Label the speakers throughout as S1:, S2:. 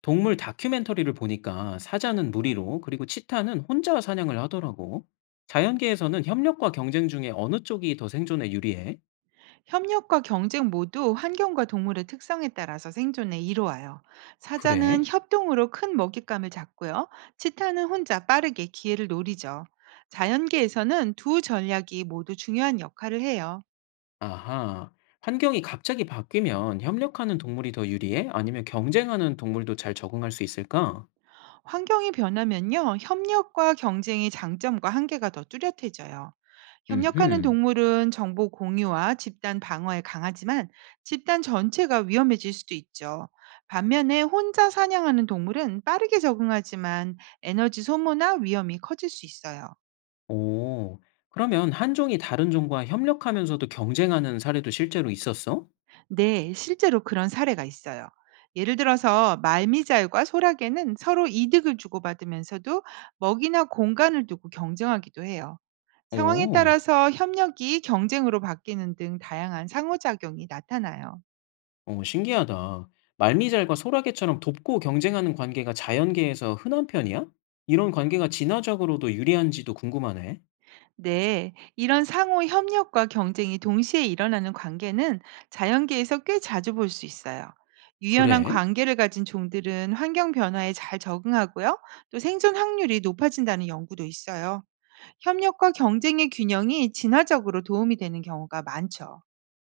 S1: 동물 다큐멘터리를 보니까 사자는 무리로, 그리고 치타는 혼자 사냥을 하더라고. 자연계에서는 협력과 경쟁 중에 어느 쪽이 더 생존에 유리해?
S2: 협력과 경쟁 모두 환경과 동물의 특성에 따라서 생존에 이로와요. 사자는
S1: 그래?
S2: 협동으로 큰 먹잇감을 잡고요. 치타는 혼자 빠르게 기회를 노리죠. 자연계에서는 두 전략이 모두 중요한 역할을 해요.
S1: 아하. 환경이 갑자기 바뀌면 협력하는 동물이 더 유리해? 아니면 경쟁하는 동물도 잘 적응할 수 있을까?
S2: 환경이 변하면요, 협력과 경쟁의 장점과 한계가 더 뚜렷해져요. 협력하는
S1: 음흠.
S2: 동물은 정보 공유와 집단 방어에 강하지만 집단 전체가 위험해질 수도 있죠. 반면에 혼자 사냥하는 동물은 빠르게 적응하지만 에너지 소모나 위험이 커질 수 있어요.
S1: 오. 그러면 한 종이 다른 종과 협력하면서도 경쟁하는 사례도 실제로 있었어?
S2: 네, 실제로 그런 사례가 있어요. 예를 들어서 말미잘과 소라게는 서로 이득을 주고받으면서도 먹이나 공간을 두고 경쟁하기도 해요. 상황에
S1: 오.
S2: 따라서 협력이 경쟁으로 바뀌는 등 다양한 상호작용이 나타나요.
S1: 어 신기하다. 말미잘과 소라게처럼 돕고 경쟁하는 관계가 자연계에서 흔한 편이야? 이런 관계가 진화적으로도 유리한지도 궁금하네.
S2: 네, 이런 상호 협력과 경쟁이 동시에 일어나는 관계는 자연계에서 꽤 자주 볼 수 있어요. 유연한
S1: 그래?
S2: 관계를 가진 종들은 환경 변화에 잘 적응하고요. 또 생존 확률이 높아진다는 연구도 있어요. 협력과 경쟁의 균형이 진화적으로 도움이 되는 경우가 많죠.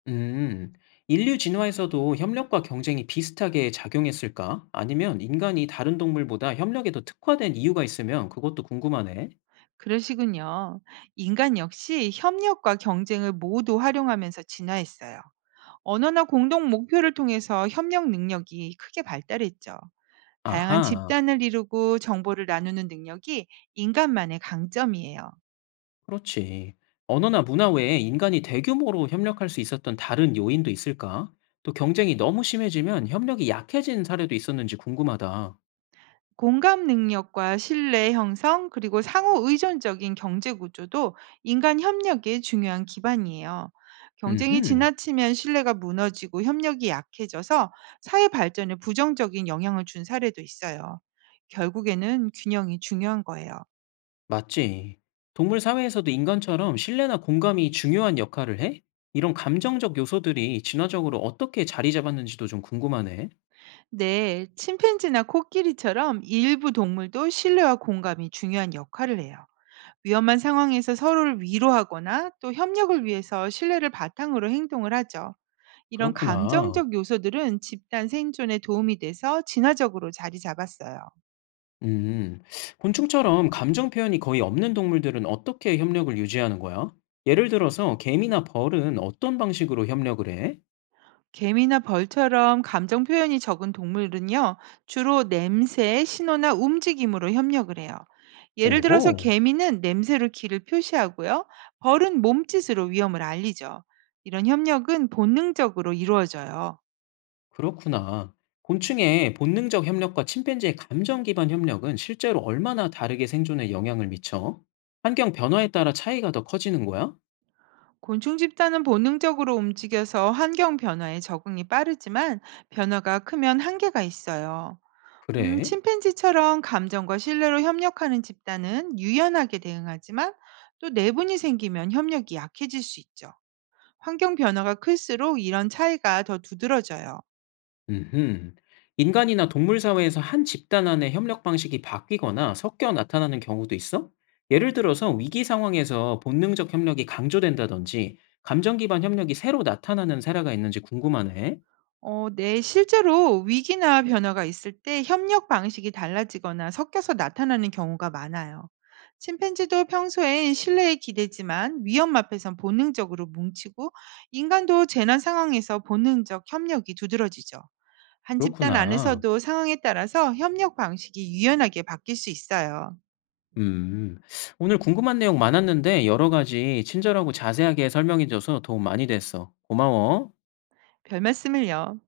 S1: 음. 인류 진화에서도 협력과 경쟁이 비슷하게 작용했을까? 아니면 인간이 다른 동물보다 협력에 더 특화된 이유가 있으면 그것도 궁금하네.
S2: 그러시군요. 인간 역시 협력과 경쟁을 모두 활용하면서 진화했어요. 언어나 공동 목표를 통해서 협력 능력이 크게 발달했죠. 다양한
S1: 아하,
S2: 집단을 이루고 정보를 나누는 능력이 인간만의 강점이에요.
S1: 그렇지. 언어나 문화 외에 인간이 대규모로 협력할 수 있었던 다른 요인도 있을까? 또 경쟁이 너무 심해지면 협력이 약해진 사례도 있었는지 궁금하다.
S2: 공감 능력과 신뢰 형성, 그리고 상호 의존적인 경제 구조도 인간 협력의 중요한 기반이에요. 경쟁이
S1: 음흠.
S2: 지나치면 신뢰가 무너지고 협력이 약해져서 사회 발전에 부정적인 영향을 준 사례도 있어요. 결국에는 균형이 중요한 거예요.
S1: 맞지. 동물 사회에서도 인간처럼 신뢰나 공감이 중요한 역할을 해? 이런 감정적 요소들이 진화적으로 어떻게 자리 잡았는지도 좀 궁금하네.
S2: 네, 침팬지나 코끼리처럼 일부 동물도 신뢰와 공감이 중요한 역할을 해요. 위험한 상황에서 서로를 위로하거나 또 협력을 위해서 신뢰를 바탕으로 행동을 하죠. 이런
S1: 그렇구나.
S2: 감정적 요소들은 집단 생존에 도움이 돼서 진화적으로 자리 잡았어요.
S1: 음. 곤충처럼 감정 표현이 거의 없는 동물들은 어떻게 협력을 유지하는 거야? 예를 들어서 개미나 벌은 어떤 방식으로 협력을 해?
S2: 개미나 벌처럼 감정 표현이 적은 동물은요, 주로 냄새, 신호나 움직임으로 협력을 해요. 예를 들어서
S1: 오호.
S2: 개미는 냄새로 길을 표시하고요, 벌은 몸짓으로 위험을 알리죠. 이런 협력은 본능적으로 이루어져요.
S1: 그렇구나. 곤충의 본능적 협력과 침팬지의 감정 기반 협력은 실제로 얼마나 다르게 생존에 영향을 미쳐? 환경 변화에 따라 차이가 더 커지는 거야?
S2: 곤충 집단은 본능적으로 움직여서 환경 변화에 적응이 빠르지만 변화가 크면 한계가 있어요.
S1: 그래?
S2: 침팬지처럼 감정과 신뢰로 협력하는 집단은 유연하게 대응하지만 또 내분이 생기면 협력이 약해질 수 있죠. 환경 변화가 클수록 이런 차이가 더 두드러져요.
S1: 음흠. 인간이나 동물 사회에서 한 집단 안의 협력 방식이 바뀌거나 섞여 나타나는 경우도 있어? 예를 들어서 위기 상황에서 본능적 협력이 강조된다든지 감정 기반 협력이 새로 나타나는 사례가 있는지 궁금하네.
S2: 네, 실제로 위기나 변화가 있을 때 협력 방식이 달라지거나 섞여서 나타나는 경우가 많아요. 침팬지도 평소엔 신뢰에 기대지만 위험 앞에선 본능적으로 뭉치고 인간도 재난 상황에서 본능적 협력이 두드러지죠. 한 집단
S1: 그렇구나.
S2: 안에서도 상황에 따라서 협력 방식이 유연하게 바뀔 수 있어요.
S1: 음. 오늘 궁금한 내용 많았는데 여러 가지 친절하고 자세하게 설명해 줘서 도움 많이 됐어. 고마워.
S2: 별 말씀을요.